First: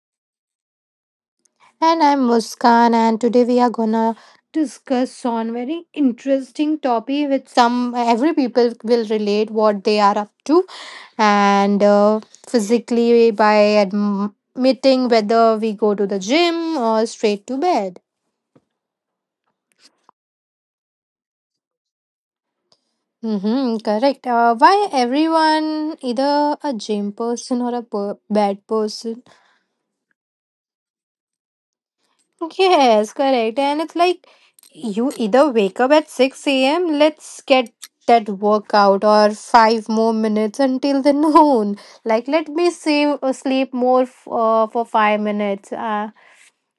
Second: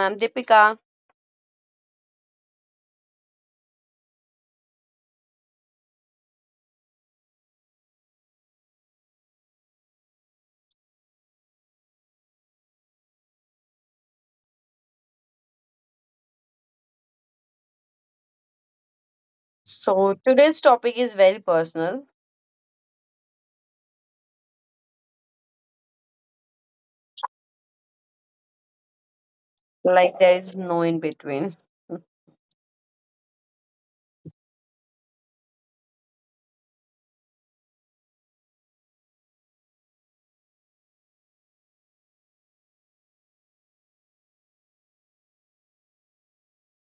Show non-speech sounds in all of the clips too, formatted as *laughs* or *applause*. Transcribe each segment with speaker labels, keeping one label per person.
Speaker 1: I'm Deepika.
Speaker 2: And I'm Muskan, and today we are gonna discuss on very interesting topic which some every people will relate what they are up to and physically by admitting whether we go to the gym or straight to bed.
Speaker 1: So today's topic is very personal,
Speaker 2: Mm-hmm, correct. Why everyone either a gym person or a bed person?
Speaker 1: like there is no in between. *laughs*
Speaker 2: Yes, correct. And it's like you either wake up at 6 a.m., let's get that workout or five more minutes until the *laughs* noon. Like, let me save, sleep more for 5 minutes.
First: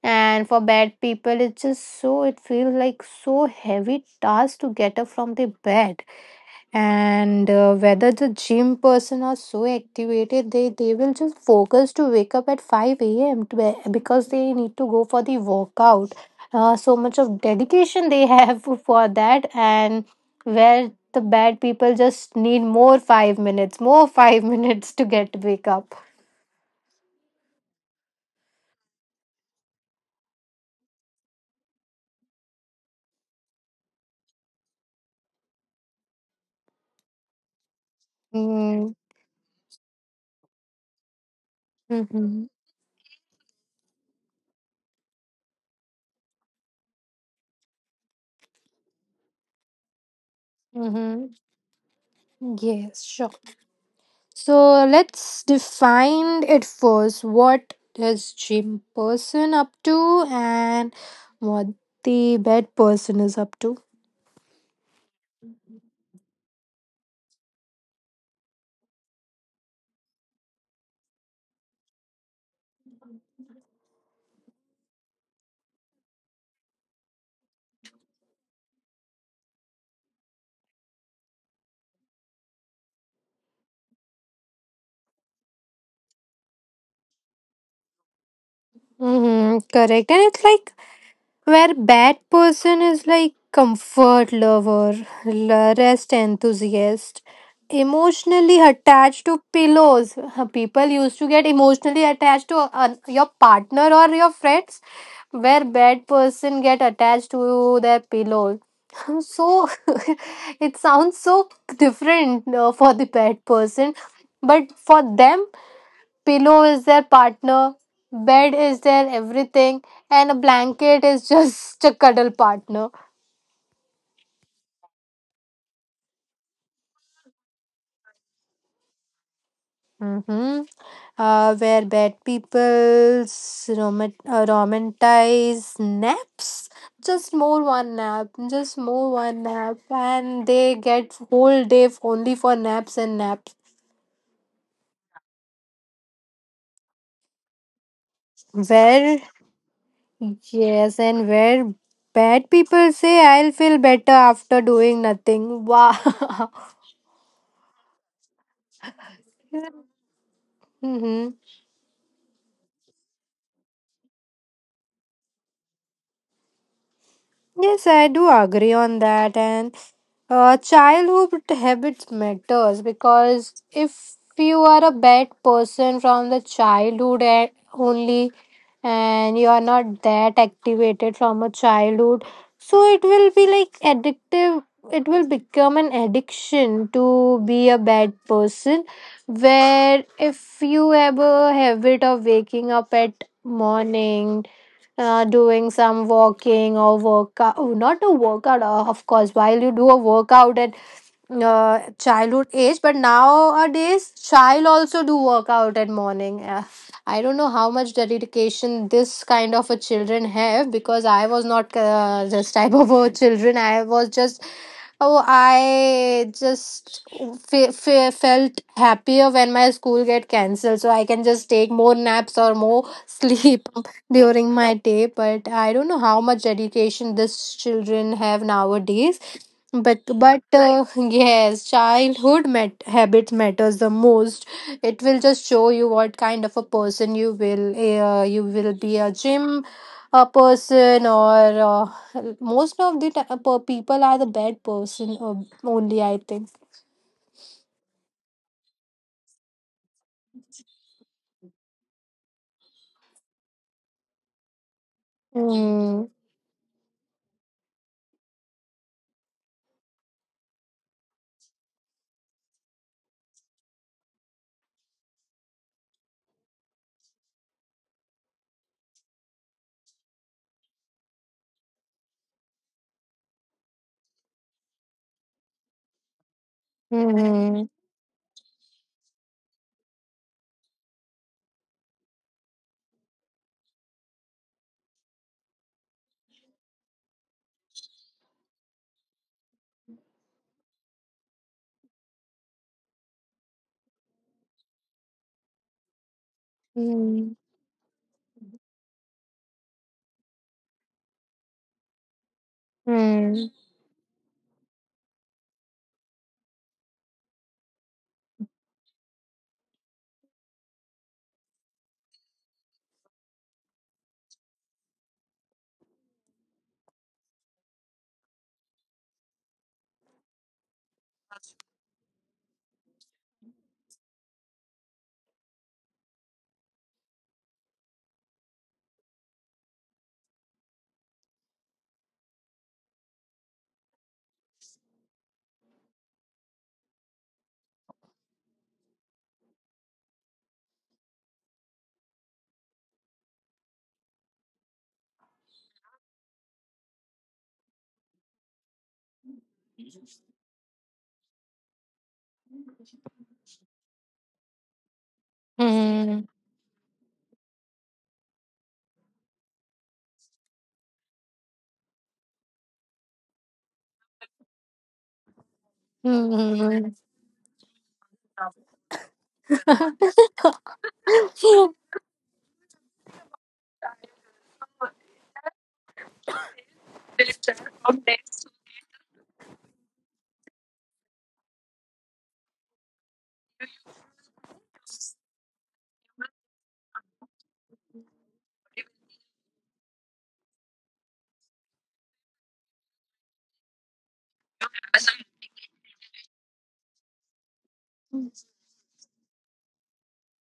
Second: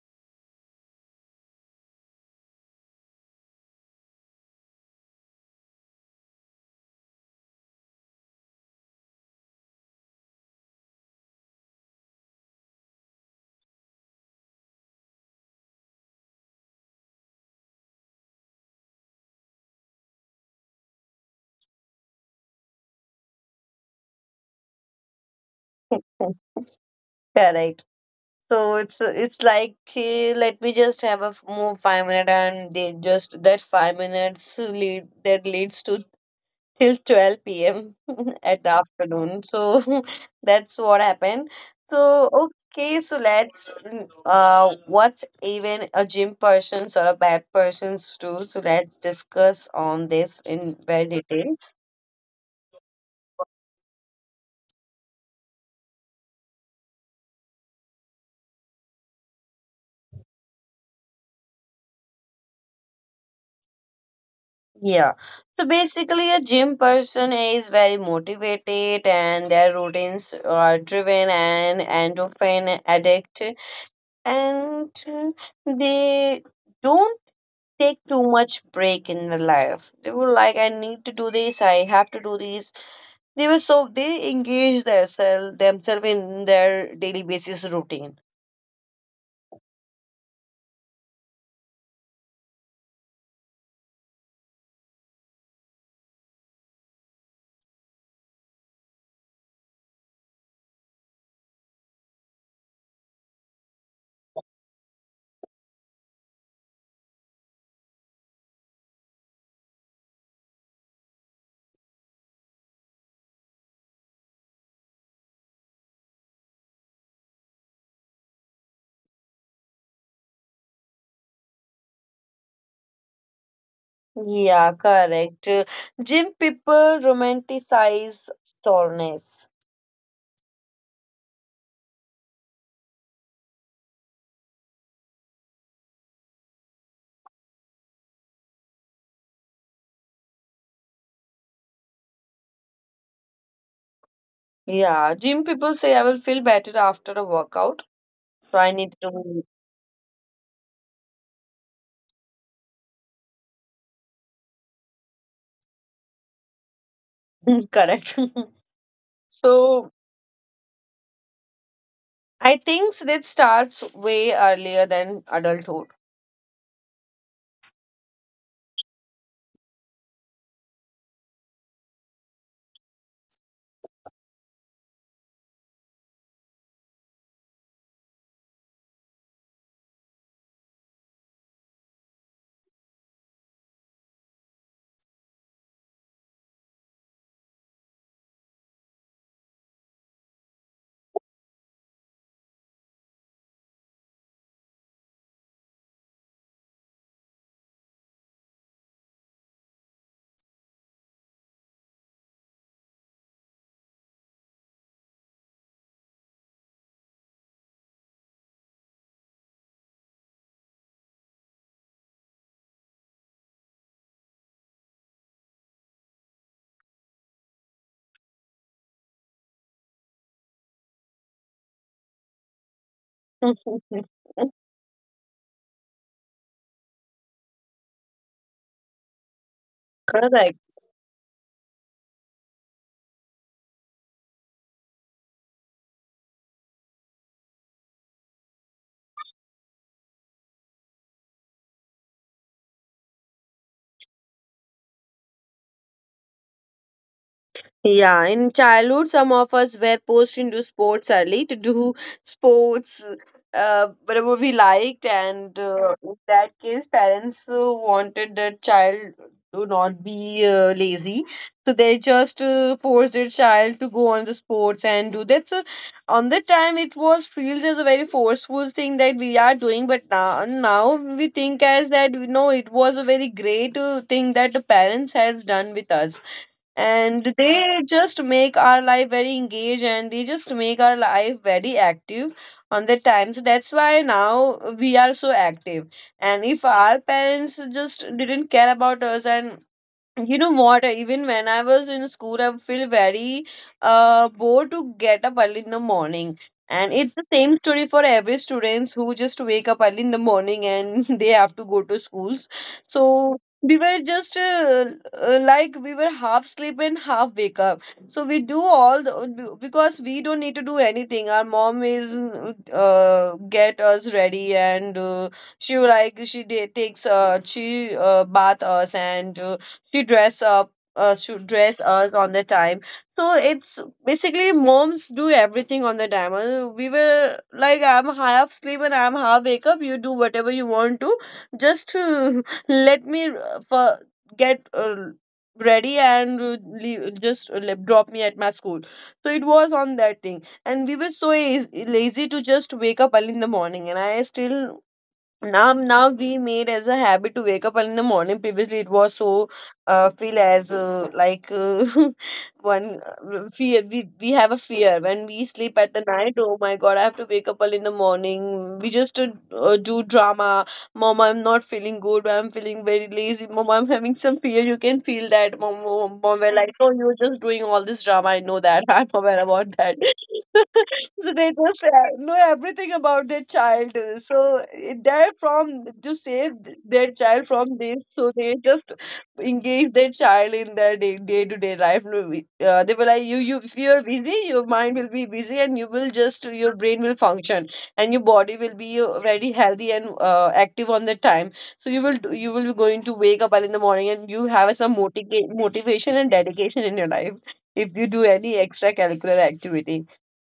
Speaker 2: And for bad people, it's just so, it feels like so heavy task to get up from the bed and whether the gym person are so activated, they will just focus to wake up at 5 a.m to, because they need to go for the workout. So much of dedication they have *laughs* for that. And where the bad people just need more 5 minutes, more *laughs* 5 minutes to get wake up.
Speaker 1: Correct. So it's like let me just have more 5 minute, and they just that 5 minutes leads to till 12 p.m. *laughs* at the
Speaker 2: Mm-hmm.
Speaker 1: afternoon. So *laughs* that's what happened. So
Speaker 2: Mm-hmm.
Speaker 1: okay, so let's what's even a gym person's or a bad person's too. So let's discuss on this in very
Speaker 2: Mm-hmm.
Speaker 1: detail.
Speaker 2: Yes, sure. So let's define it first. What is gym person up to, and what the bed person is up to?
Speaker 1: Yeah. So basically, a gym person is very motivated and their routines are driven and endorphin addict, and they don't take too much break in the life. They were like, I need to do this, I have to do this. They were so, they engaged themselves in their daily basis routine.
Speaker 2: Mm-hmm, correct. And it's like, where bad person is like comfort lover, rest enthusiast, emotionally attached to pillows. *laughs* People used to get emotionally attached to your partner or your friends, where bad person get attached to their pillow. *laughs* So *laughs* it sounds so different for the bad person, but for them pillow is their partner, bed is their everything, and a blanket is *laughs* just a cuddle partner.
Speaker 1: Yeah, correct. Gym people romanticize soreness.
Speaker 2: Mm-hmm. Where bad people romanticize naps. Just more one nap, just more one nap, and they get whole day only for naps and naps.
Speaker 1: Yeah, gym people say, I will feel better after a workout, so I need
Speaker 2: Where,
Speaker 1: to.
Speaker 2: yes, and where bad people say, I'll feel better after doing nothing. Wow.
Speaker 1: *laughs* Correct. *laughs* So
Speaker 2: *laughs* Mm-hmm.
Speaker 1: I think that starts way earlier than adulthood.
Speaker 2: Yes, I do agree on that. And childhood habits matters because if you are a bad person from the childhood only, and you are not that activated from a childhood, so it will be like addictive. It will become an addiction to be a bad person. Where if you have a habit of waking up at morning, doing some walking or workout. Oh, not a workout, of course while you do a workout at childhood age, but nowadays child also do workout at morning. I don't know how much dedication this kind of a children have because I was not this type of a children. I was just, oh, I just felt happier when my school get cancelled, so I can just take more naps or more *laughs* sleep
Speaker 1: *laughs*
Speaker 2: during my day. But I don't know how much education these children have nowadays. but but
Speaker 1: Correct.
Speaker 2: uh, yes, childhood habits matters the most. It will just show you what kind of a person you will, you will be a gym a person, or most of the people are the bad person, only, I think.
Speaker 1: Yeah, in childhood, some of us were pushed into sports early to do sports, whatever we liked, and in
Speaker 2: Mm.
Speaker 1: that case, parents wanted their child to not be lazy, so they just forced their child to go on the sports and do that. So on the time, it was feels as a very forceful thing that we are doing, but now we think as that, you know, it was a very great thing that the parents has done with us, and
Speaker 2: Mm-hmm.
Speaker 1: they just make our life very engaged and they just make our life very active on the time. So that's why now we are so active. And if our parents just didn't care about us, and you know what, even when I was in school, I feel very bored to get up early in the morning. And it's the same story for every students who just wake up early in the morning and *laughs* they have to go to schools. So
Speaker 2: Mm-hmm.
Speaker 1: we were just like, we were half sleep and half wake up. So we do all the, because we don't need to do anything, our mom is get us ready, and she like she takes she bath us, and she dress up, she dress us on the time. So it's basically moms do everything on the time. We were like, I'm half sleep and I'm half wake up, you do whatever you want to, just to *laughs* let me for get ready and leave, just drop me at my school. So it was on that thing, and we were so lazy to just wake up early in the morning. And I still, now we made as a habit to wake up early in the morning. Previously, it was so feel as like *laughs* one fear. We have a fear when we sleep at the
Speaker 2: Mm-hmm.
Speaker 1: night. Oh my god, I have to wake up early in the morning. We just do drama. Mom, I'm not feeling good, I'm feeling very lazy, mom, I'm having some fear, you can feel that, mom, mom. We're like, oh, you're just doing all this drama, I know that, *laughs* I'm aware about that. *laughs* So they
Speaker 2: Mm-hmm.
Speaker 1: just
Speaker 2: *laughs*
Speaker 1: know everything about their child. Uh, so they're from to save their child from this, so they just engage their child in their day to day life. No, they were like, you if you're busy, your mind will be busy, and you will just your brain will function, and your body will be very healthy and active on the time. So you will you will be going to wake up early in the morning, and you have some motivation and dedication in your life if you do any extracurricular activity,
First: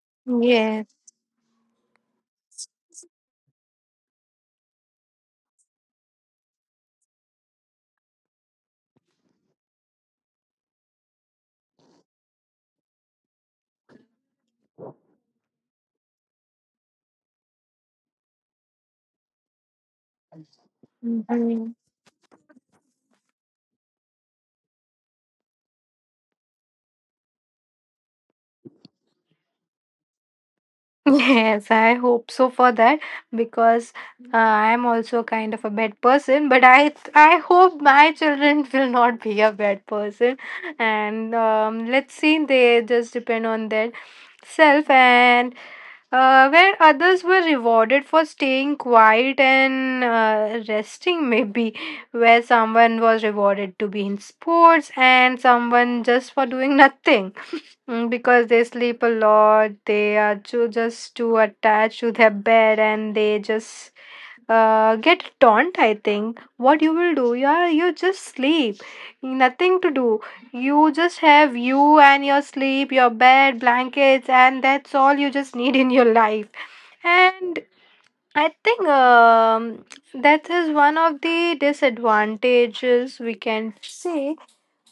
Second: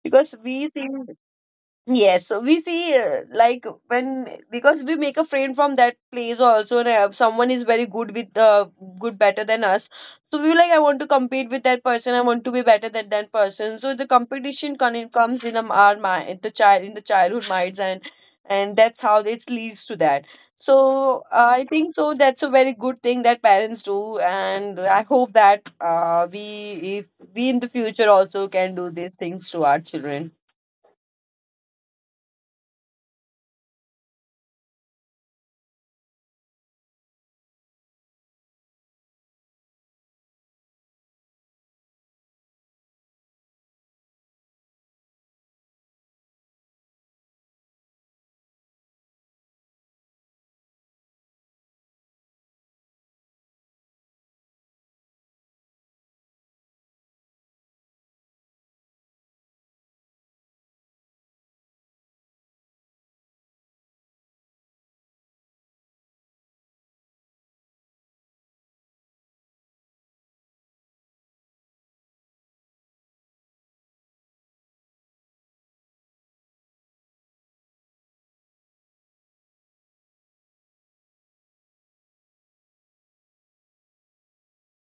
Speaker 1: because we
Speaker 2: Yes.
Speaker 1: see, yes, so we see like, when, because we make a friend from that place also, and if someone is very good with good better than us, so we like, I want to compete with that person, I want to be better than that person. So the comes in our mind, the child in the childhood minds. And that's how it leads to that. So I
Speaker 2: Mhm.
Speaker 1: think so that's a very good thing that parents do, and I hope that we, if we in the future also can do these things to our children.
Speaker 2: *laughs* Yes, I hope so for that, because I'm also kind of a bad person, but I hope my children *laughs* will not be a bad person, and let's see, they just depend on their self. And where others were rewarded for staying quiet and resting, *laughs* maybe where someone was rewarded to be in sports and someone just for doing nothing. Mm, because they sleep a lot, they are too, just too attached to their bed, and they just get taunt. I think, what you will do, you are you just sleep, nothing to do. You just have you and your sleep, your bed, blankets, and that's all you just need in your life. And I think, that is one of the disadvantages we can say.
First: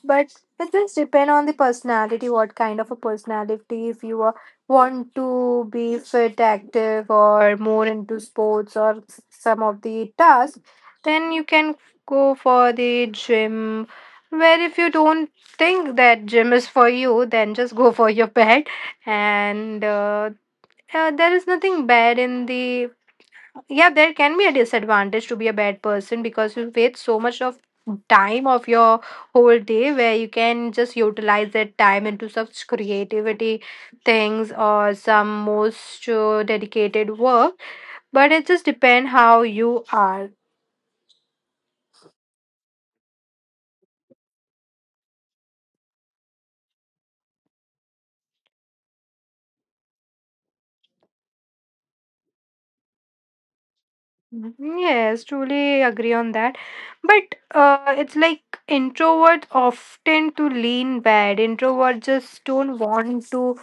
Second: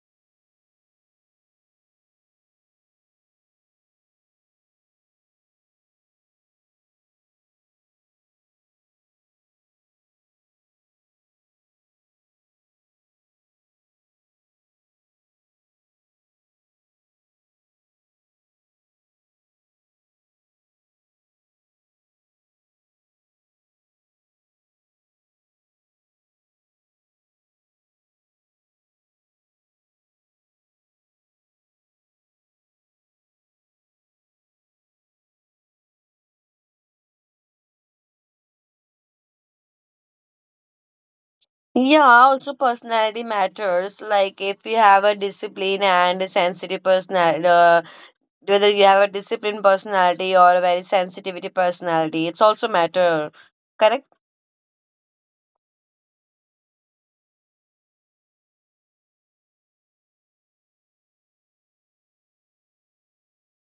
Speaker 2: But it just depend on the personality. What kind of a personality, if you are, want to be fit, active, or more into sports, or some of the tasks, then you can go for the gym. Where if you don't think that gym is for you, then just go for your *laughs* bed. And there is nothing bad in the, yeah, there can be a disadvantage to be a bad person because you waste so much of time of your whole day where you can just utilize that time into such creativity things or some most dedicated work. But it just depend how you are.
Speaker 1: Yeah, also personality matters. Like, if you have a discipline and a sensitive personality, whether you have a disciplined personality or a very sensitivity personality, it's also matter. Correct?
Speaker 2: Mhm. Yes, truly agree on that. But it's like introverts often to lean bad. Introverts just don't want to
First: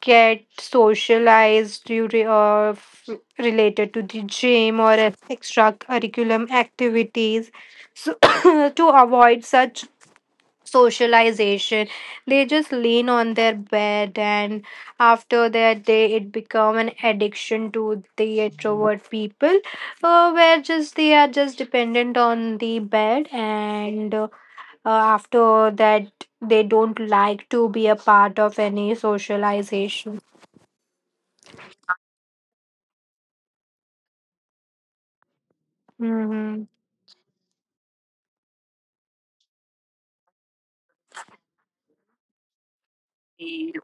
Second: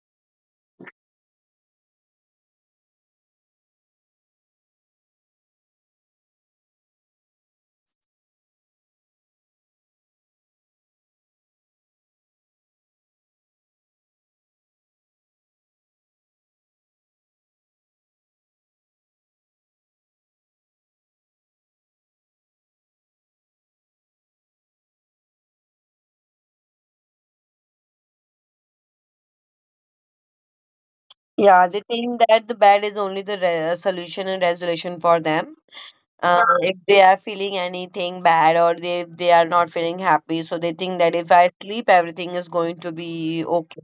Speaker 2: get socialized due to, related to the gym or extracurriculum activities. So *coughs* to avoid such socialization, they just lean on their bed, and after that, they it become an addiction to the introvert people, where just they are just dependent on the bed. And after that, they don't like to be a part of any socialization.
Speaker 1: Yeah, they think that the bad is only the solution and resolution for them.
Speaker 2: Mm-hmm.
Speaker 1: If they are feeling anything bad, or they if they are not feeling happy, so they think that if I sleep, everything is going to be okay.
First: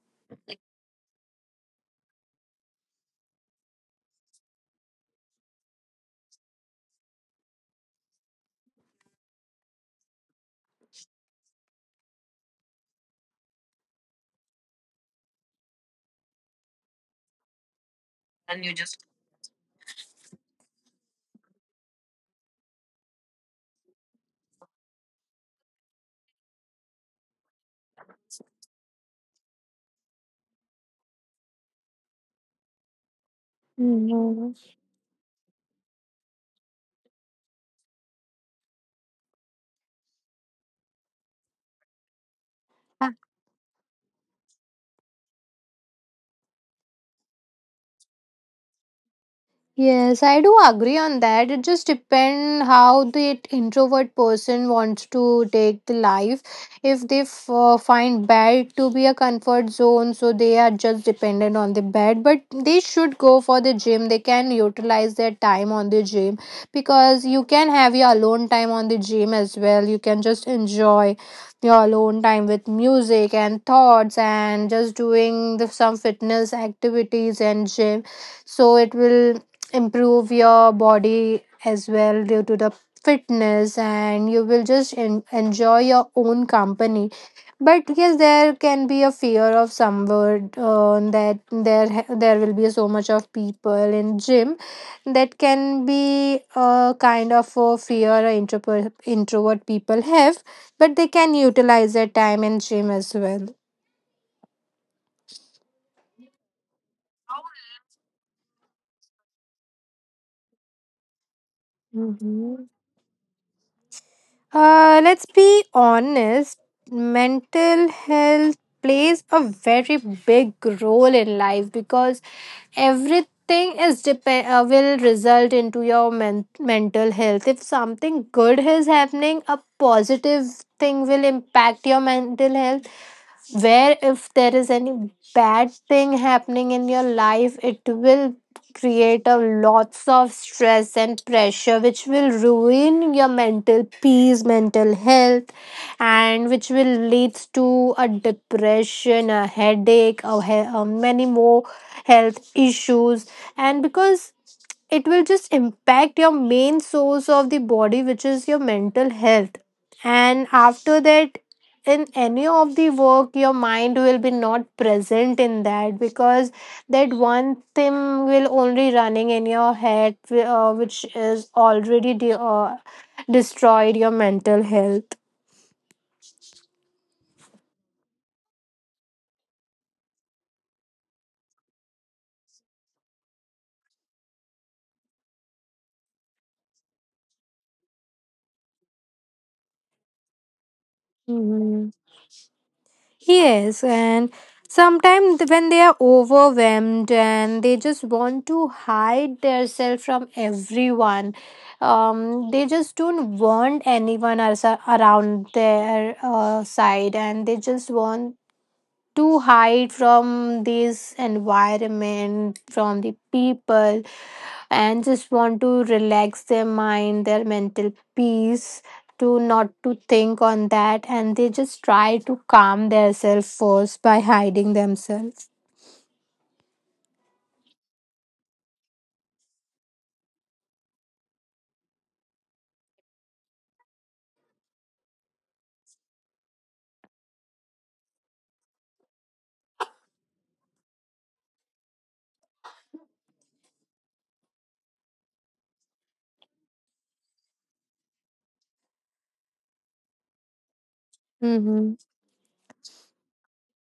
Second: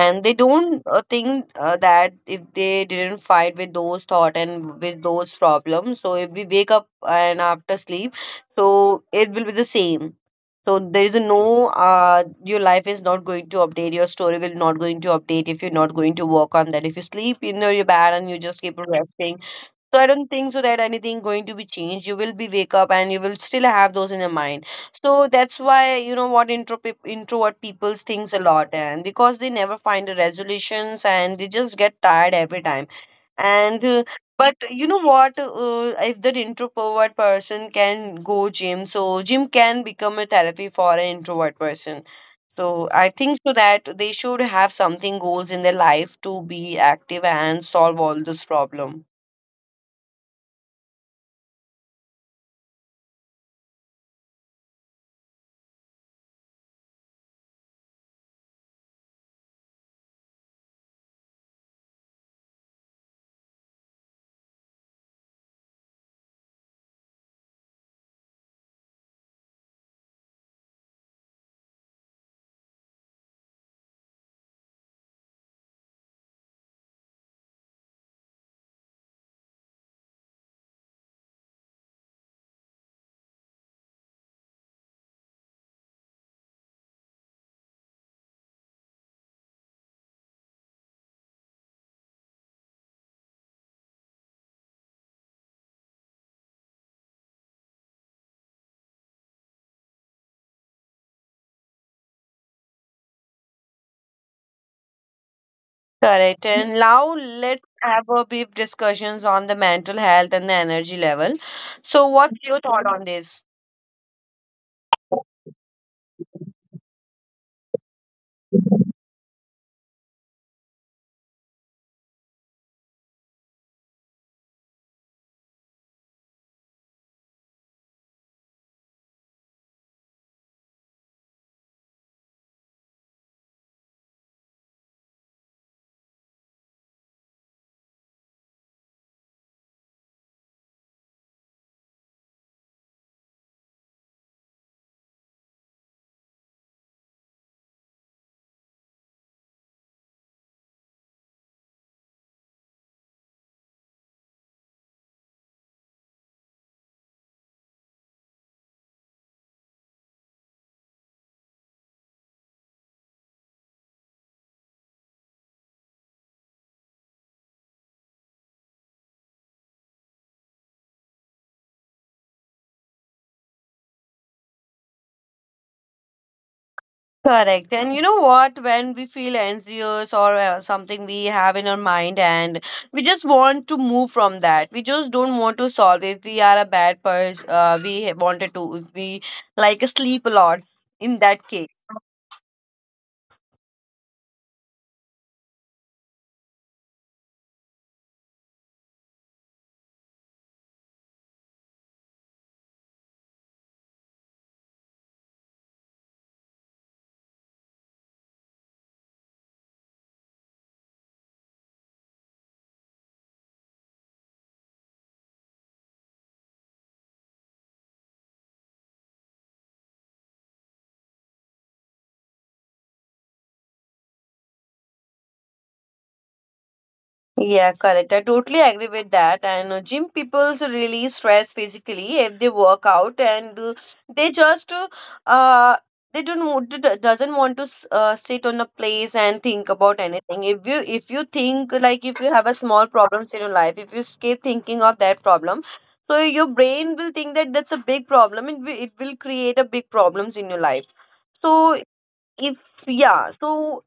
Speaker 1: And they don't think that if they didn't fight with those thought and with those problems, so if we wake up and after sleep, so it will be the same. So there is a no your life is not going to update, your story will not going to update if you're not going to work on that. If you sleep in your bed and you just keep resting, so I don't think so that anything going to be changed. You will be wake up and you will still have those in your mind. So that's why, you know what, introvert people thinks a lot, and because they never find the resolutions, and they just get tired every time. And
Speaker 2: Mm-hmm.
Speaker 1: But you know what, if that introvert person can go gym, so gym can become a therapy for an introvert person. So I think so that they should have something goals in their life to be active and solve all this problem.
Speaker 2: Yes, I do agree on that. It just depends how the introvert person wants to take the life. If they find bed to be a comfort zone, so they are just dependent on the bed. But they should go for the gym. They can utilize their time on the gym, because you can have your alone time on the gym as well. You can just enjoy your alone time with music and thoughts and just doing the, some fitness activities and gym. So it will improve your body as well due to the fitness, and you will just enjoy your own company. But yes, there can be a fear of somewhere, that there there will be so much of people in gym. That can be a kind of a fear a introvert people have, but they can utilize their time in gym as well.
Speaker 1: Correct. And now let's have a brief discussions on the mental health and the energy level. So what's your thought on this?
Speaker 2: Let's be honest, mental health plays a very big role in life, because everything is depend, will result into your mental health. If something good is happening, a positive thing will impact your mental health. Where if there is any bad thing happening in your life, it will create a lots of stress and pressure, which will ruin your mental peace, mental health, and which will leads to a depression, a headache, a many more health issues. And because it will just impact your main source of the body, which is your mental health. And after that, in any of the work your mind will be not present in that, because that one thing will only running in your head, which is already destroyed your mental health.
Speaker 1: Correct. And you know what, when we feel anxious or something we have in our mind, and we just want to move from that, we just don't want to solve. If we are a bad person, we wanted to, if we like sleep a lot. In that case.
Speaker 2: Mhm. Yes, and sometimes when they are overwhelmed and they just want to hide themselves from everyone, they just don't want anyone else around their side, and they just want to hide from this environment, from the people, and just want to relax their mind, their mental peace, to not to think on that, and they just try to calm themselves first by hiding themselves.
Speaker 1: Yeah, correct. I totally agree with that. And gym people's really stress physically if they work out, and they just uh, they don't want to, doesn't want to sit on a place and think about anything. If you think, like, if you have a small problems in your life, if you keep thinking of that problem, so your brain will think that that's a big problem, and it will create a big problems in your life. So
Speaker 2: Mm-hmm.
Speaker 1: if yeah, so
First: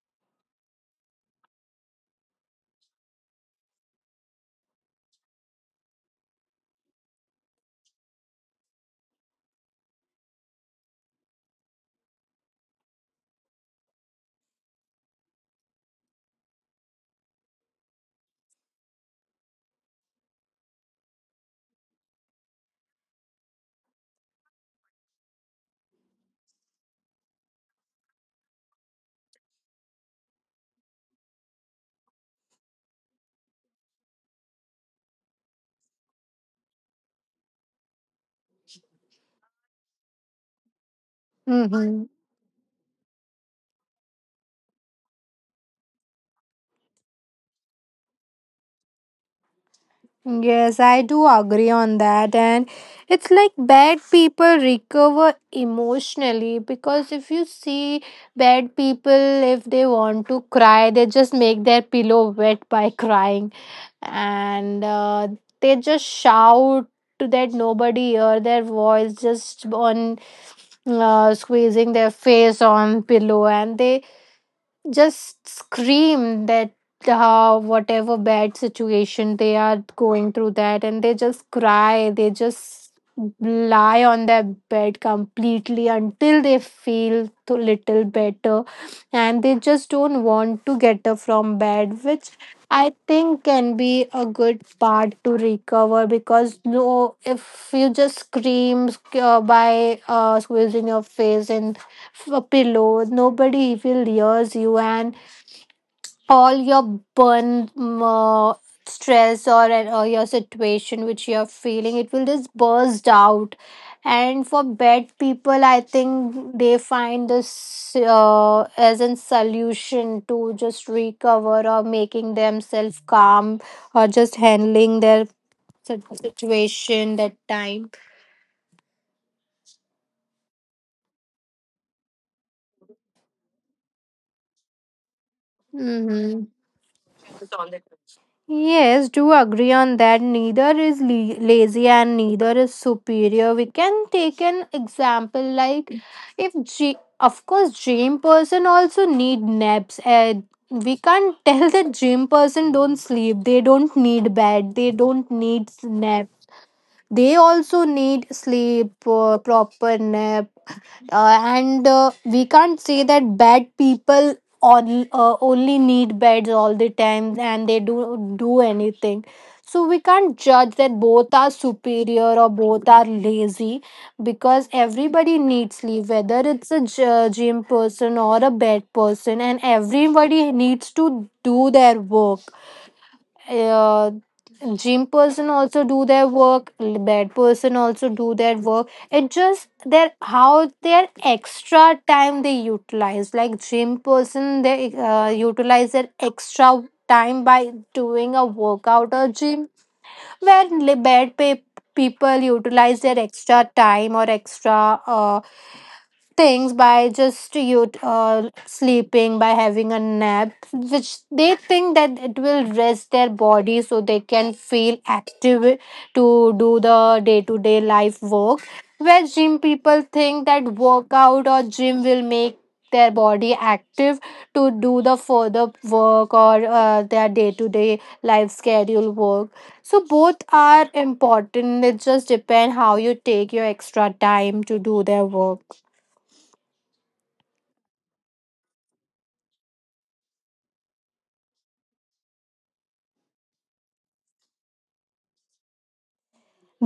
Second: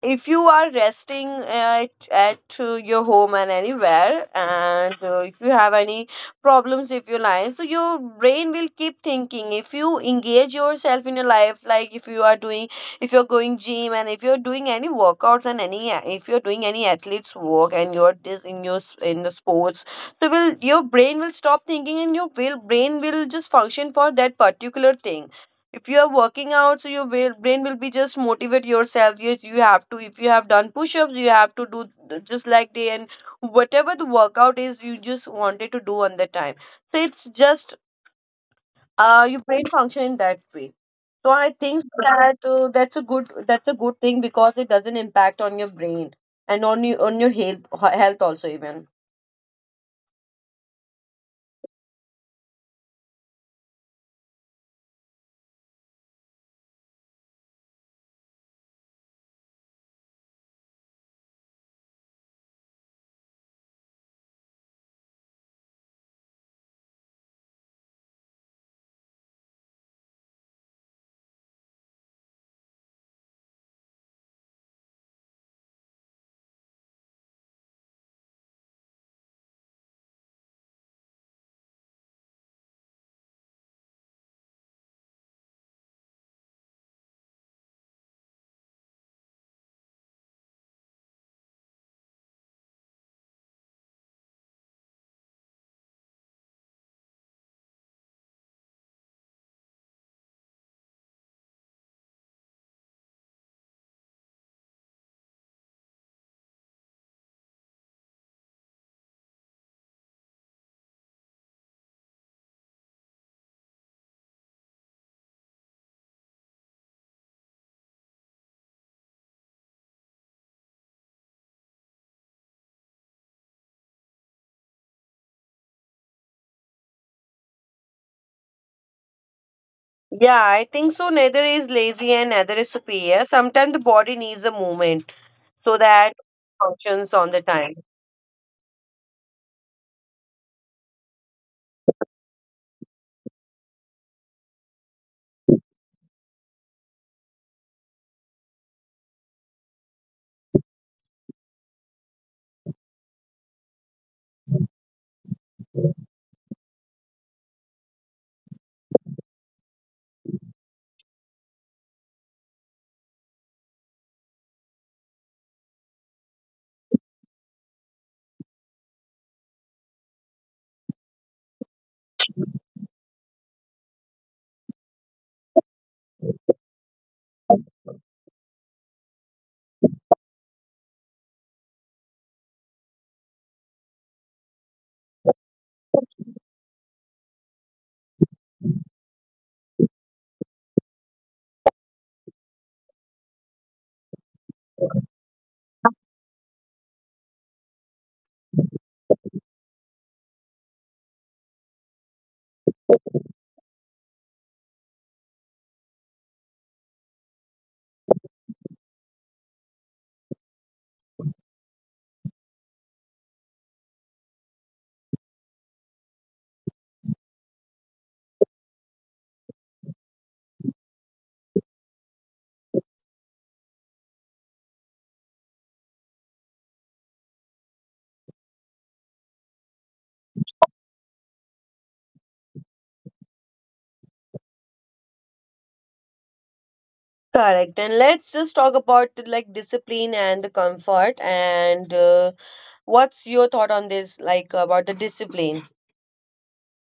Speaker 1: if you are resting at, at your home and anywhere, and if you have any problems, if you're lying, so your brain will keep thinking. If you engage yourself in your life, like if you are doing, if you're going gym, and if you're doing any workouts, and any, if you're doing any athletes work, and you're this in your in the sports, so will your brain will stop thinking, and your will, brain will just function for that particular thing. If you are working out, so your brain will be just motivate yourself, yes, you have to, if you have done push-ups, you have to do just like day, and whatever the workout is, you just wanted to do on the time. So it's just your brain function in that way. So I think
Speaker 2: Mm-hmm.
Speaker 1: that that's a good thing, because it doesn't impact on your brain and on your health also, even.
Speaker 2: Yes, I do agree on that. And it's like bad people recover emotionally, because if you see bad people, if they want to cry, they just make their pillow wet by crying. And they just shout to that nobody hear their voice, just on squeezing their face on pillow, and they just scream that whatever bad situation they are going through that, and they just cry, they just lie on their bed completely until they feel a little better, and they just don't want to get up from bed, which I think can be a good part to recover. Because no, if you just scream by squeezing your face and a pillow, nobody will hears you, and all your burn stress or your situation which you are feeling, it will just burst out. And for bad people, I think they find this as a solution to just recover or making themselves calm, or just handling their situation that time.
Speaker 1: Yeah, I think so. Neither is lazy and neither is superior. Sometimes the body needs a movement so that it
Speaker 2: Mm-hmm.
Speaker 1: functions on the time.
Speaker 2: Yes, do agree on that. Neither is lazy and neither is superior. We can take an example like, if, of course, gym person also need naps. And we can't *laughs* tell that gym person don't sleep. They don't need bed. They don't need nap. They also need sleep, proper nap and we can't say that bad people on only need beds all the time and they do anything. So we can't judge that both are superior or both are lazy, because everybody needs sleep whether it's a gym person or a bed person, and everybody needs to do their work. uh, Gym person also do their work, bed person also do their work. It just their how their extra time they utilize. Like gym person, they utilize their extra time by doing a workout or gym, where people utilize their extra time or extra things by just you uh, sleeping, by having a nap, which they think that it will rest their body so they can feel active to do the day to day life work, where gym people think that workout or gym will make their body active to do the further work or their day to day life schedule work. So both are important. It just depends how you take your extra time to do their work.
Speaker 1: Correct. And let's just talk about the, like, discipline and the comfort. And what's your thought on this, like, about the discipline?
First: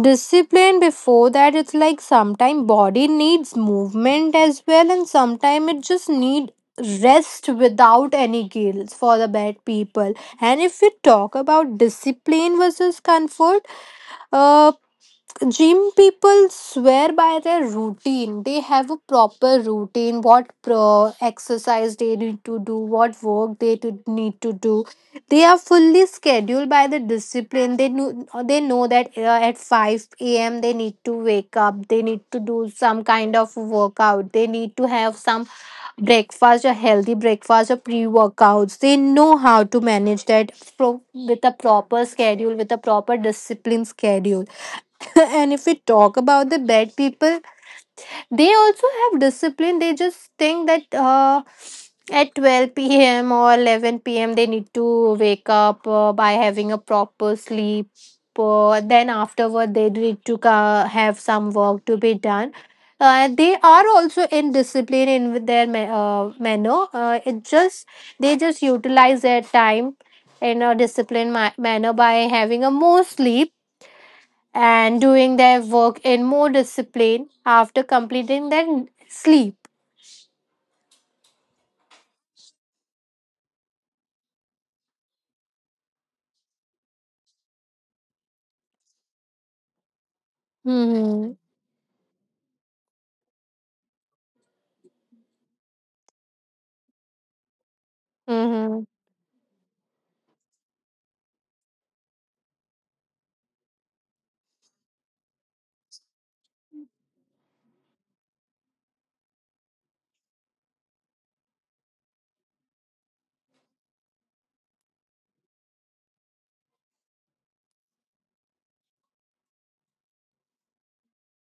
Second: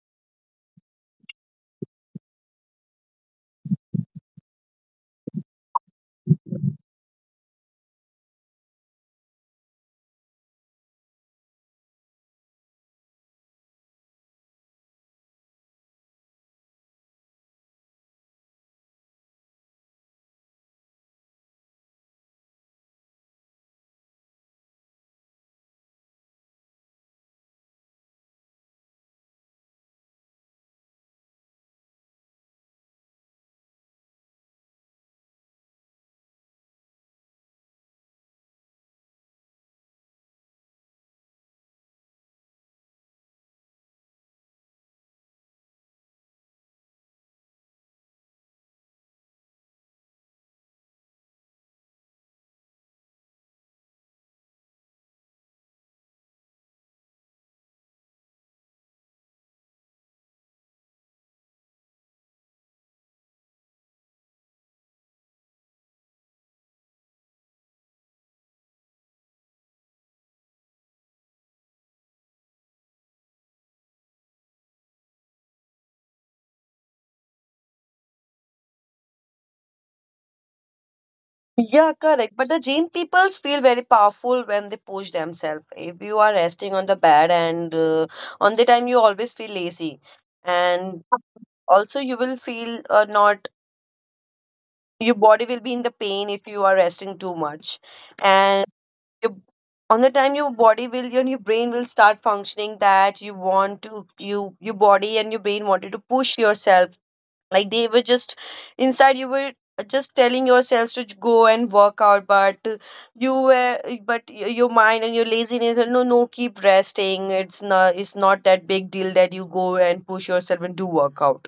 Speaker 2: Discipline, before that, it's like sometimes body needs movement as well, and sometimes it just need rest without any guilt for the bad people. And if we talk about discipline versus comfort, uh gym people swear by their routine. They have a proper routine, what pro exercise they need to do, what work they to need to do. They are fully scheduled by the discipline. They know that at 5 a.m they need to wake up, they need to do some kind of workout, they need to have some breakfast or healthy breakfast or pre-workouts. They know how to manage that, with a proper schedule, with a proper discipline schedule. *laughs* And if we talk about the bad people, they also have discipline. They just think that at 12 p.m. or 11 p.m. they need to wake up by having a proper sleep. Then afterward they need to have some work to be done. They are also in discipline in with their manner. It just they just utilize their time in a disciplined manner by having a more sleep and doing their work in more discipline after completing their sleep.
Speaker 1: Yeah, correct. But the gym peoples feel very powerful when they push themselves. If you are resting on the bed, and on the time you always feel lazy. And
Speaker 2: Mm-hmm.
Speaker 1: also, you will feel not, your body will be in the pain if you are resting too much. And
Speaker 2: Mm-hmm.
Speaker 1: your, on the time your body will your brain will start functioning that you want to your body and your brain wanted to push yourself like they were just inside you were just telling yourselves to go and work out but you were but your mind and your laziness and no, keep resting, it's not that big deal that you go and push yourself and do workout.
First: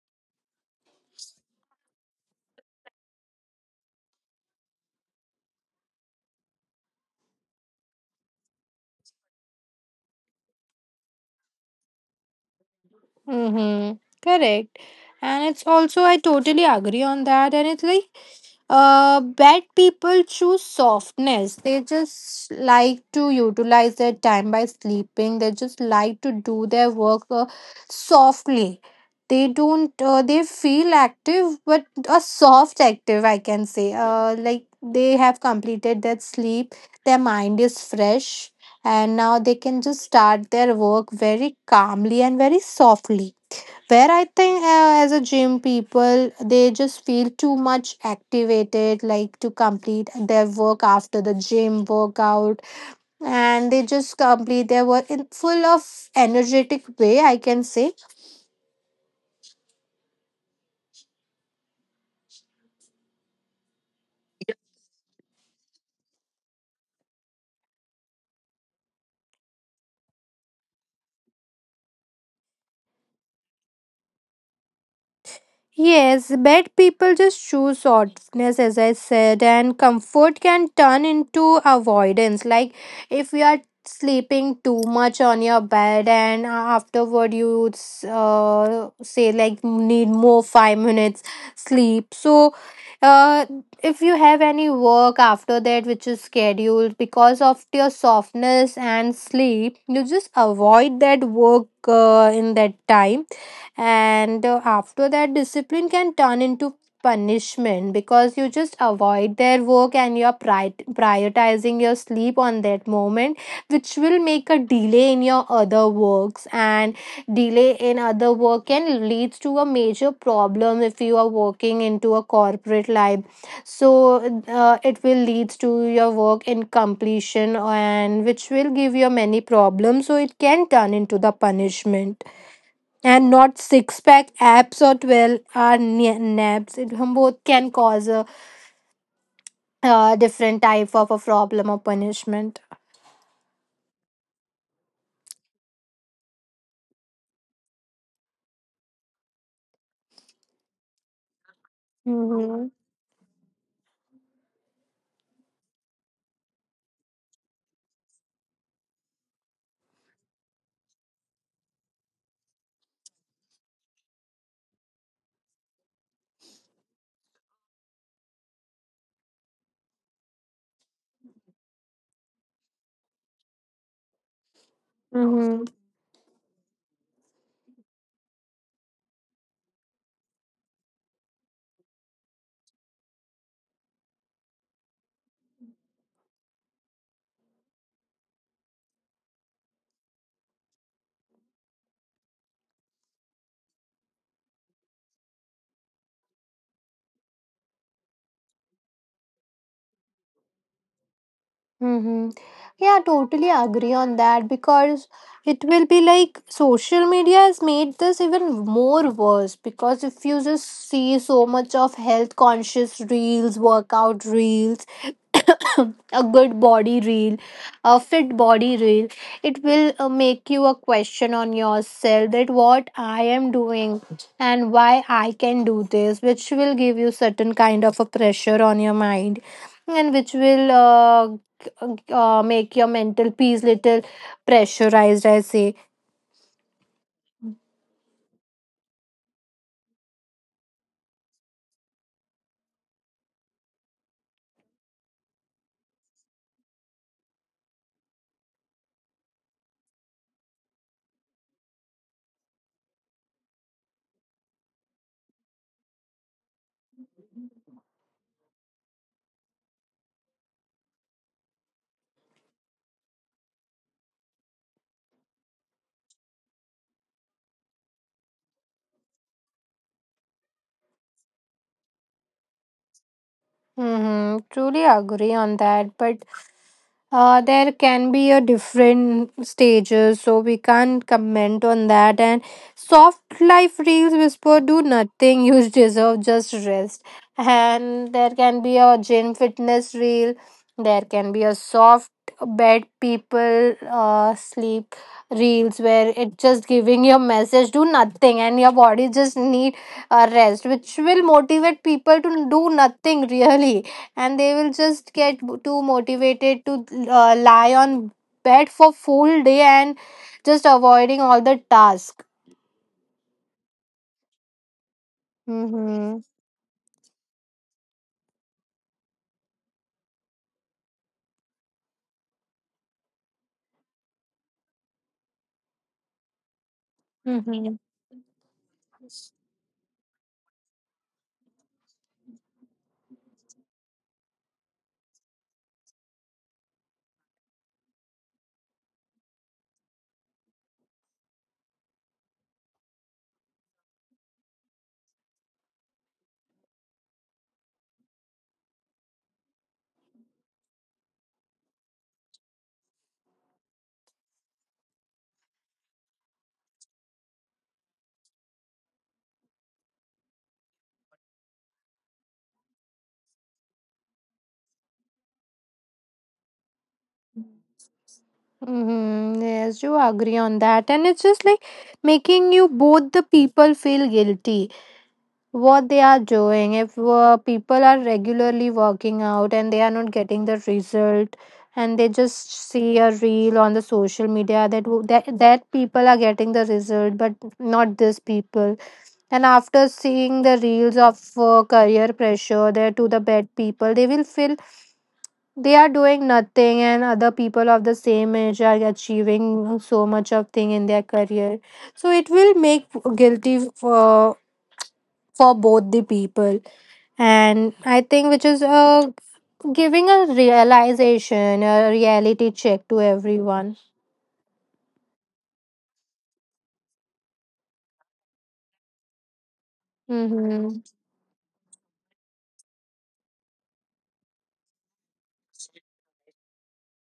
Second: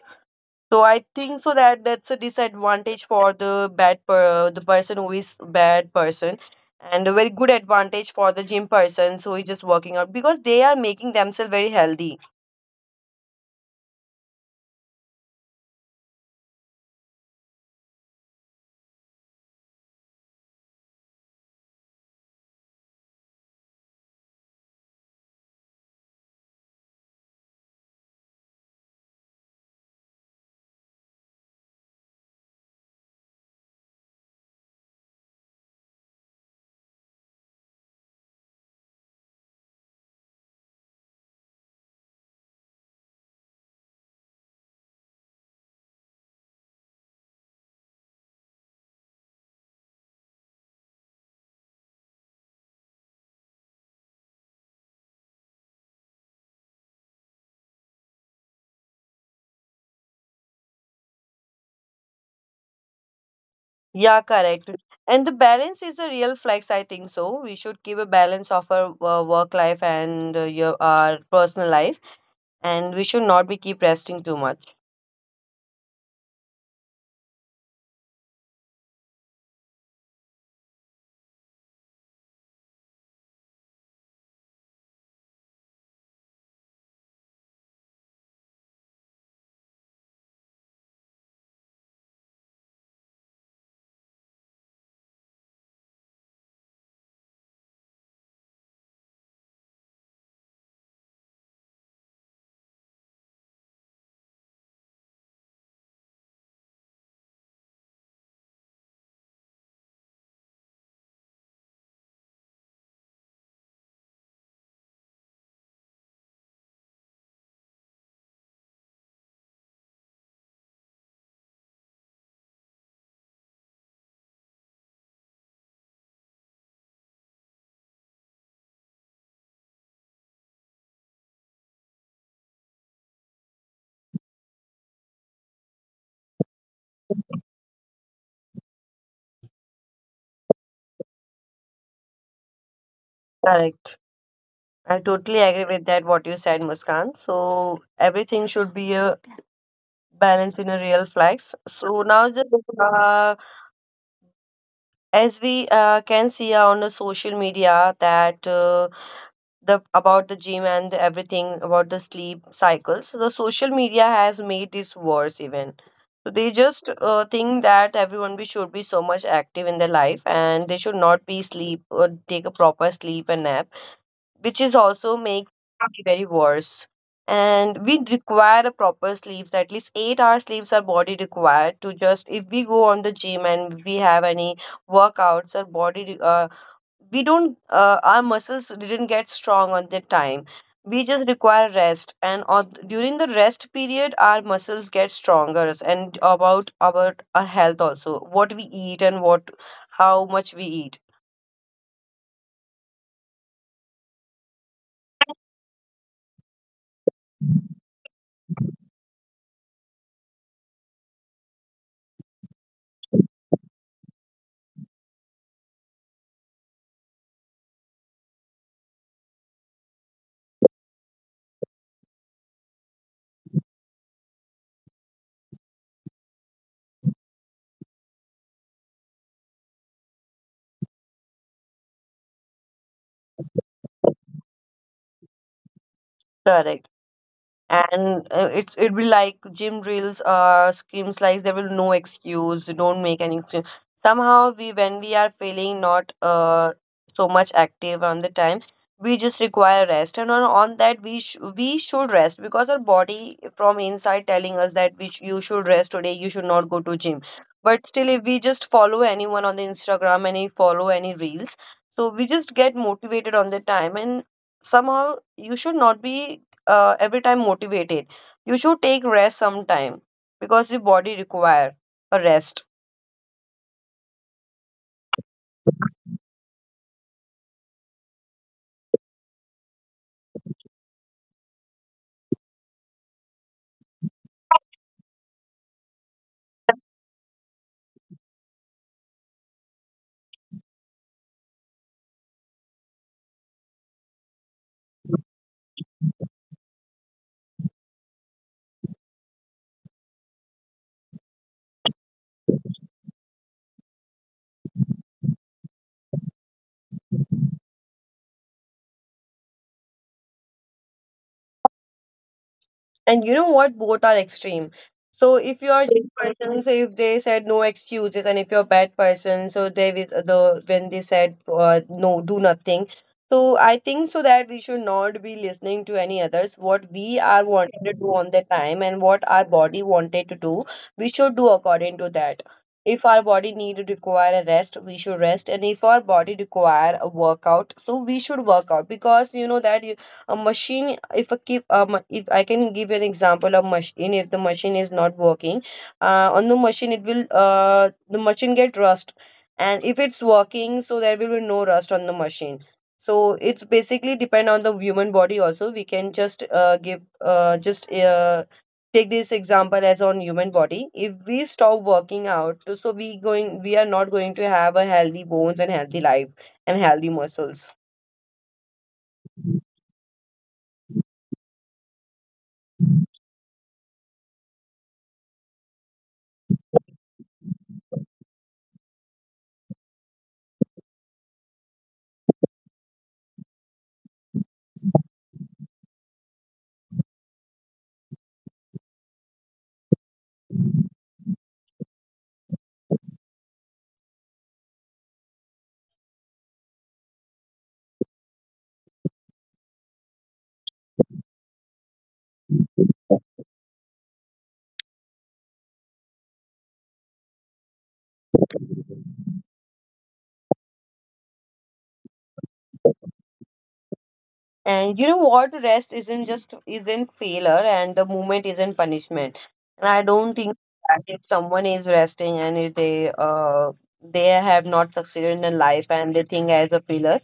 Speaker 1: So I think so that that's a disadvantage for the bad per the person who is bad person, and a very good advantage for the gym person who is just working out because they are making themselves very healthy.
Speaker 2: Mm-hmm. Correct. And it's also, I totally agree on that. And it's like, bad people choose softness. They just like to utilize their time by sleeping. They just like to do their work softly. They don't. They feel active, but a soft active, I can say. Like they have completed their sleep. Their mind is fresh, and now they can just start their work very calmly and very softly, where I think as a gym people, they just feel too much activated, like to complete their work after the gym workout, and they just complete their work in full of energetic way, I can say.
Speaker 1: Yeah, correct. And the balance is the real flex, I think so. We should keep a balance of our work life and your our personal life, and we should not be keep resting too much.
Speaker 2: Yes, bad people just choose softness, as I said, and comfort can turn into avoidance. Like if you are sleeping too much on your bed, and afterward you say like need more 5 minutes sleep. So, uh, if you have any work after that which is scheduled because of your softness and sleep, you just avoid that work in that time. And after that, discipline can turn into punishment, because you just avoid their work and you're prioritizing your sleep on that moment, which will make a delay in your other works, and delay in other work can leads to a major problem if you are working into a corporate life. So it will leads to your work incompletion, and which will give you many problems, so it can turn into the punishment. And not six pack abs or 12 hour naps, it both can cause a, different type of a problem or punishment.
Speaker 1: Correct. I totally agree with that, what you said, Muskan. So everything should be a balance in a real flex. So now just
Speaker 2: Mm-hmm.
Speaker 1: uh, as we can see on the social media that the about the gym and everything about the sleep cycles, the social media has made this worse even. So they just think that everyone be should be so much active in their life and they should not be sleep or take a proper sleep and nap, which is also makes it very worse. And we require a proper sleeps, at least 8 hours sleeps our body required to just if we go on the gym and we have any workouts, our we don't our muscles didn't get strong on that time. We just require rest, and during the rest period, our muscles get stronger. And about our health also, what we eat and what how much we eat.
Speaker 2: Mm-hmm. Yeah, totally agree on that, because it will be like social media has made this even more worse, because if you just see so much of health conscious reels, workout reels, *coughs* a good body reel, a fit body reel, it will make you a question on yourself that what I am doing and why I can do this, which will give you certain kind of a pressure on your mind, and which will make your mental peace little pressurized, I say.
Speaker 1: Correct. And it's it'd be like gym drills screams like there will no excuse, don't make any excuse. Somehow we, when we are feeling not so much active on the time, we just require rest, and on that we should rest because our body from inside telling us that you should rest today, you should not go to gym. But still if we just follow anyone on the Instagram and we follow any reels, so we just get motivated on the time. And somehow you should not be every time motivated, you should take rest sometime because the body require a rest.
Speaker 2: Mm-hmm, truly agree on that, but there can be a different stages, so we can't comment on that. And soft life reels whisper, do nothing, you *laughs* deserve just rest. And there can be a gym fitness reel, there can be a soft bed people sleep reels, where it just giving your message do nothing and your body just need a rest, which will motivate people to do nothing *laughs* really, and they will just get too motivated to lie on bed for full day and just avoiding all the task.
Speaker 1: And you know what? Both are extreme. So if you are good
Speaker 2: Mm-hmm.
Speaker 1: person, so if they said no excuses, and if you're a bad person, so they with the when they said no, do nothing. So I think so that we should not be listening to any others. What we are
Speaker 2: Mm-hmm.
Speaker 1: wanting to do on the time and what our body wanted to do, we should do according to that. If our body need to require a rest, we should rest, and if our body require a workout, so we should work out because you know that a machine if a keep if I can give an example of machine, if the machine is not working on the machine, it will the machine get rust, and if it's working, so there will be no rust on the machine. So it's basically depend on the human body also. We can just give just take this example as on human body. If we stop working out, so we are not going to have a healthy bones and healthy life and healthy muscles.
Speaker 2: Mm-hmm. Yes, you agree on that, and it's just like making you both the people feel guilty what they are doing. If people are regularly working out and they are not getting the result, and they just see a reel on the social media that that people are getting the result, but not this people. And after seeing the reels of career pressure there, to the bad people, they will feel they are doing nothing and other people of the same age are achieving so much of thing in their career, so it will make guilty for both the people. And I think which is giving a realization, a reality check to everyone.
Speaker 1: And you know what? Rest isn't failure, and the movement isn't punishment. And I don't think
Speaker 2: Mm-hmm.
Speaker 1: that if someone is resting and if they they have not succeeded in their life and they think as a failure.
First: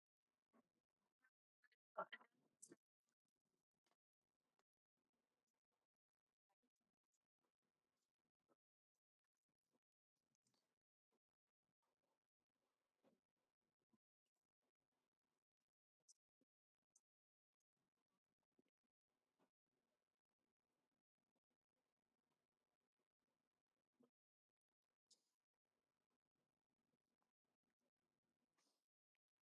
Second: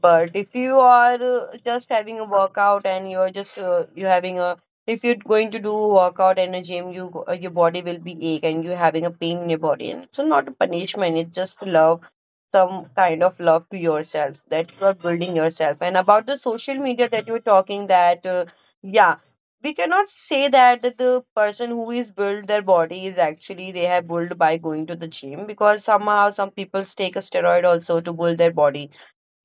Speaker 1: But if you are just having a workout and you're just you're having a if you're going to do a workout in a gym, your body will be ache and you're having a pain in your body, and it's not a punishment. It's just love, some kind of love to yourself that you are building yourself. And about the social media that you were talking that yeah, we cannot say that the person who is built their body is actually they have built by going to the gym because somehow some people take a steroid also to build their body.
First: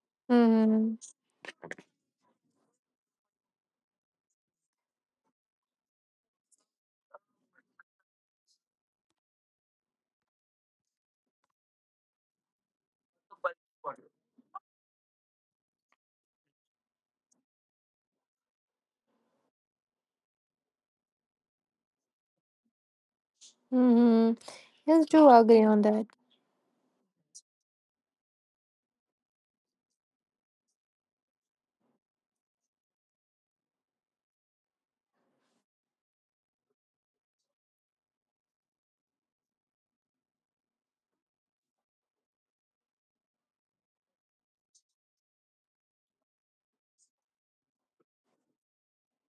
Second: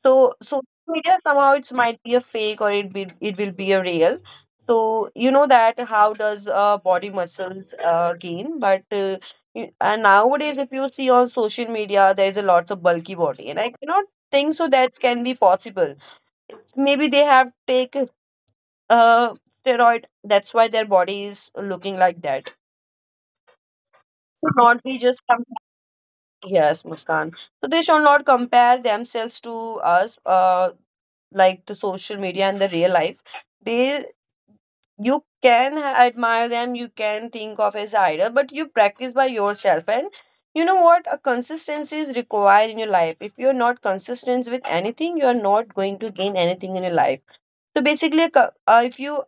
Speaker 1: So social
Speaker 2: Mm-hmm.
Speaker 1: media somehow it's might be a fake or it will be a real. So you know that how does body muscles gain? But and nowadays if you see on social media, there is a lots of bulky body, and I cannot think so that can be possible. Maybe they have take uh steroid. That's why their body is looking like that.
Speaker 2: Mm-hmm.
Speaker 1: Should not
Speaker 2: Yes, do agree on that.
Speaker 1: yes, Muskan. So they should not compare themselves to us. Like the social media and the real life, they you can admire them, you can think of as idol, but you practice by yourself. And you know what? A consistency is required in your life. If you're not consistent with anything, you're not going to gain anything in your life. So basically if you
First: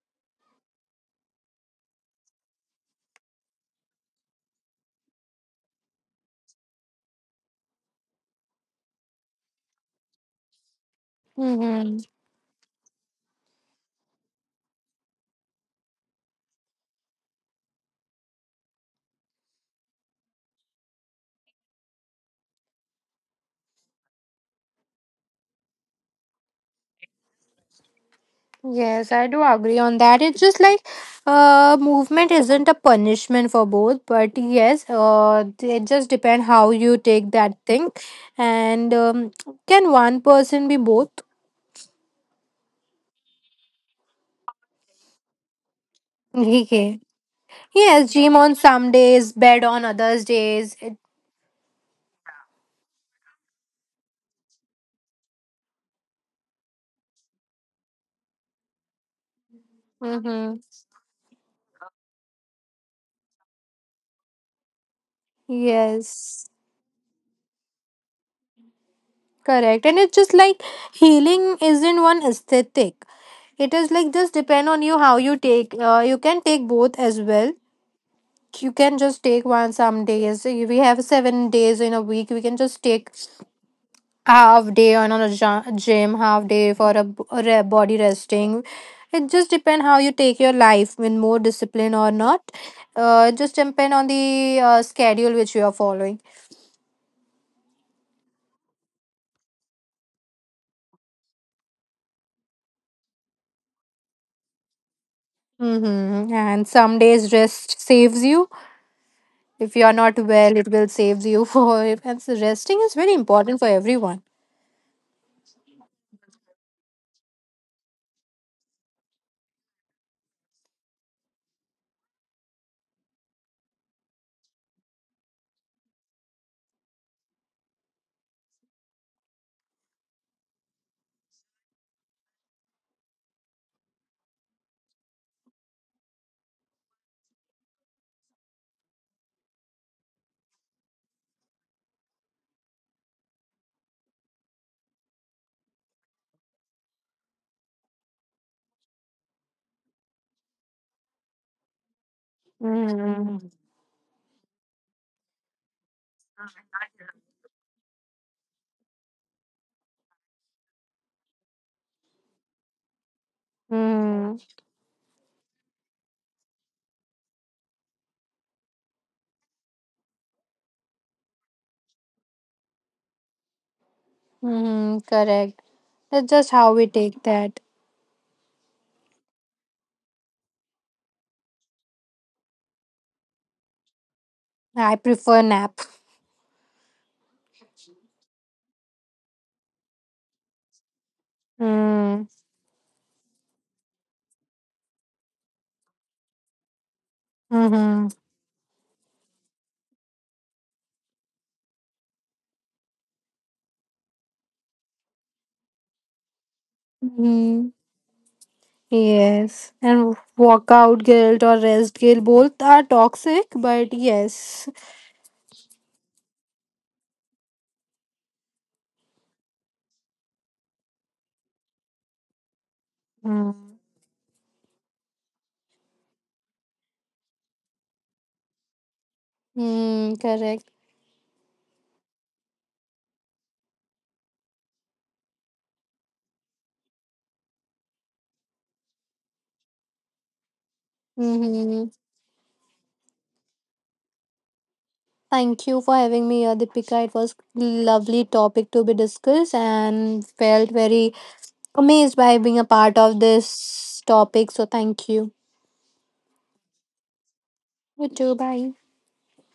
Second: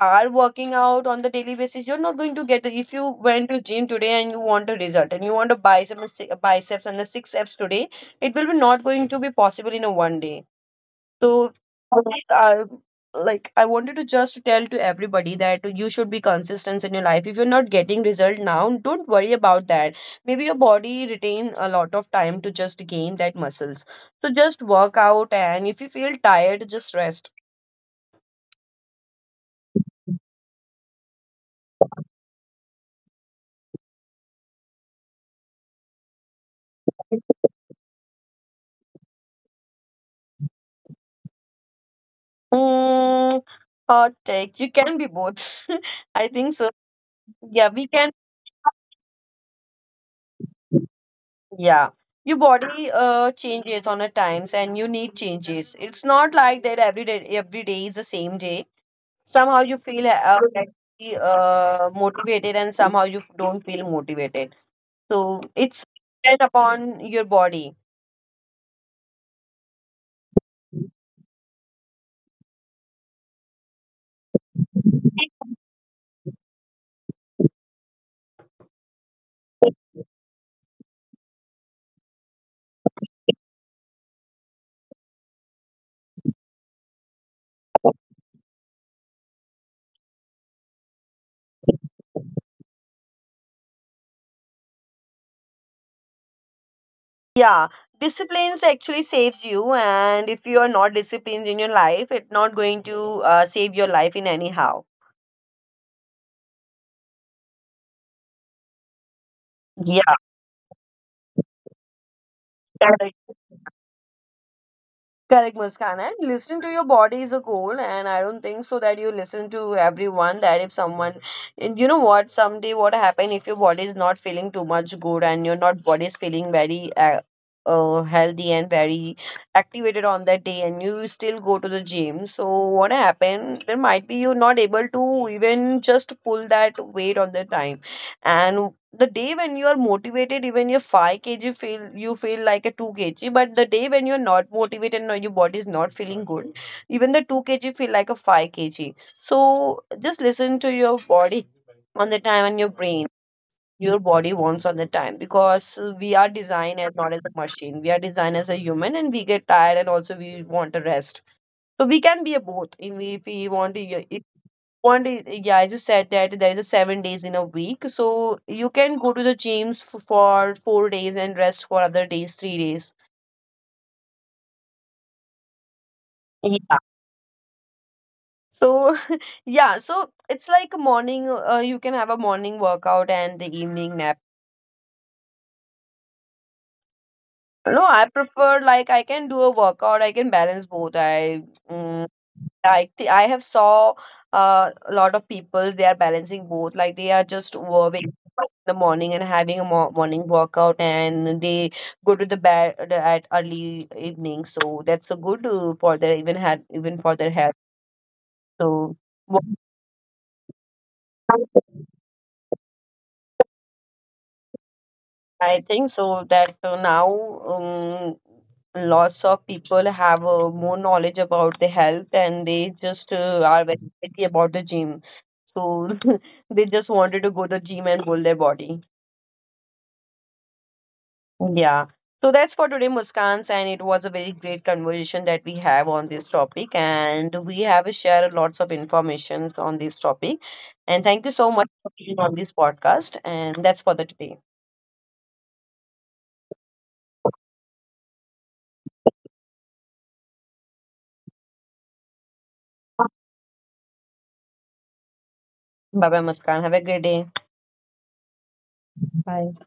Speaker 1: are working out on the daily basis, you're not going to get the, if you went to gym today and you want a result and you want a bicep and a si- a biceps and the six abs today, it will be not going to be possible in a 1 day. So
Speaker 2: Mm-hmm.
Speaker 1: I, like, I wanted to just tell to everybody that you should be consistent in your life. If you're not getting result now, don't worry about that. Maybe your body retain a lot of time to just gain that muscles. So just work out, and if you feel tired, just rest.
Speaker 2: Yes, I do agree on that. It's just like movement isn't a punishment for both, but yes, it just depends how you take that thing. And can one person be both?
Speaker 1: Mm, hot take. You can be both. *laughs* I
Speaker 2: *laughs*
Speaker 1: think so.
Speaker 2: Okay.
Speaker 1: Yeah, we can.
Speaker 2: Yes, gym on some days, bed on others days, it,
Speaker 1: Yeah. Your body changes on a times and you need changes. It's not like that every day is the same day. Somehow you feel
Speaker 2: mm-hmm.
Speaker 1: motivated and somehow you don't feel motivated. So it's depend
Speaker 2: Yes,
Speaker 1: upon your body.
Speaker 2: correct. And it's just like healing isn't one aesthetic. It is like just depend on you how you take. You can take both as well. You can just take one some days. So we have 7 days in a week. We can just take half day on a gym, half day for a, body resting. It just depend how you take your life with more discipline or not. It just depend on the schedule which you are following.
Speaker 1: Yeah, disciplines actually saves you, and if you are not disciplined in your life, it's not going to save your life in anyhow.
Speaker 2: Mm-hmm. And some days rest saves you. If you are
Speaker 1: Yeah.
Speaker 2: not well, it will save you *laughs* for it. And so resting is
Speaker 1: Correct.
Speaker 2: very important for everyone.
Speaker 1: Correct, Muskan. And listen to your body is a goal, and I don't think so that you listen to everyone. That if someone, and you know what, someday what happen if your body is not feeling too much good and your not body is feeling very healthy and very activated on that day, and you still go to the gym. So what happen? There might be you not able to even just pull that weight on the time, and the day when you are motivated, even your 5 kg feel, you feel like a 2 kg. But the day when you're not motivated and your body is not feeling good, even the 2 kg feel like a 5 kg. So just listen to your body on the time and your brain, your body wants on the time because we are designed as not as a machine, we are designed as a human and we get tired, and also we want to rest. So we can be a both if we want to.
Speaker 2: Mm,
Speaker 1: 1 day, yeah, as you said that there is a 7 days in a week, so you can go to the gyms for 4 days and rest for other days, 3 days.
Speaker 2: mm, correct. That's just
Speaker 1: Yeah.
Speaker 2: how we take that.
Speaker 1: So, *laughs* yeah, so it's like a morning, you can have a morning workout and the evening nap.
Speaker 2: I prefer nap.
Speaker 1: No, I prefer like I can do a workout. I can balance both. I mm,
Speaker 2: Mm,
Speaker 1: I th- I have saw a lot of people they are balancing both. Like they are just waking
Speaker 2: mm-hmm.
Speaker 1: up in the morning and having a morning workout, and they go to the bed at early evening. So that's a good for their even for their health.
Speaker 2: Mm-hmm.
Speaker 1: So.
Speaker 2: Yes. And workout guilt
Speaker 1: wo-
Speaker 2: or rest guilt both are toxic, but yes.
Speaker 1: I think so that now um, lots of people have more knowledge about the health and they just are very
Speaker 2: Mm,
Speaker 1: busy about the gym. So *laughs* they just wanted to go to the gym and build their body.
Speaker 2: mm, correct.
Speaker 1: Yeah. So that's for today, Muskans, and it was a very great conversation that we have on this topic, and we have shared lots of information on this topic. And thank you so much for
Speaker 2: Mm-hmm.
Speaker 1: being on this podcast, and that's for the today.
Speaker 2: Thank you for having me here, Deepika. It was lovely topic to be discussed and felt very amazed by being a part of this topic. So thank you.
Speaker 1: Bye bye, Muskan. Have a great day.
Speaker 2: You too. Bye.
Speaker 1: Bye.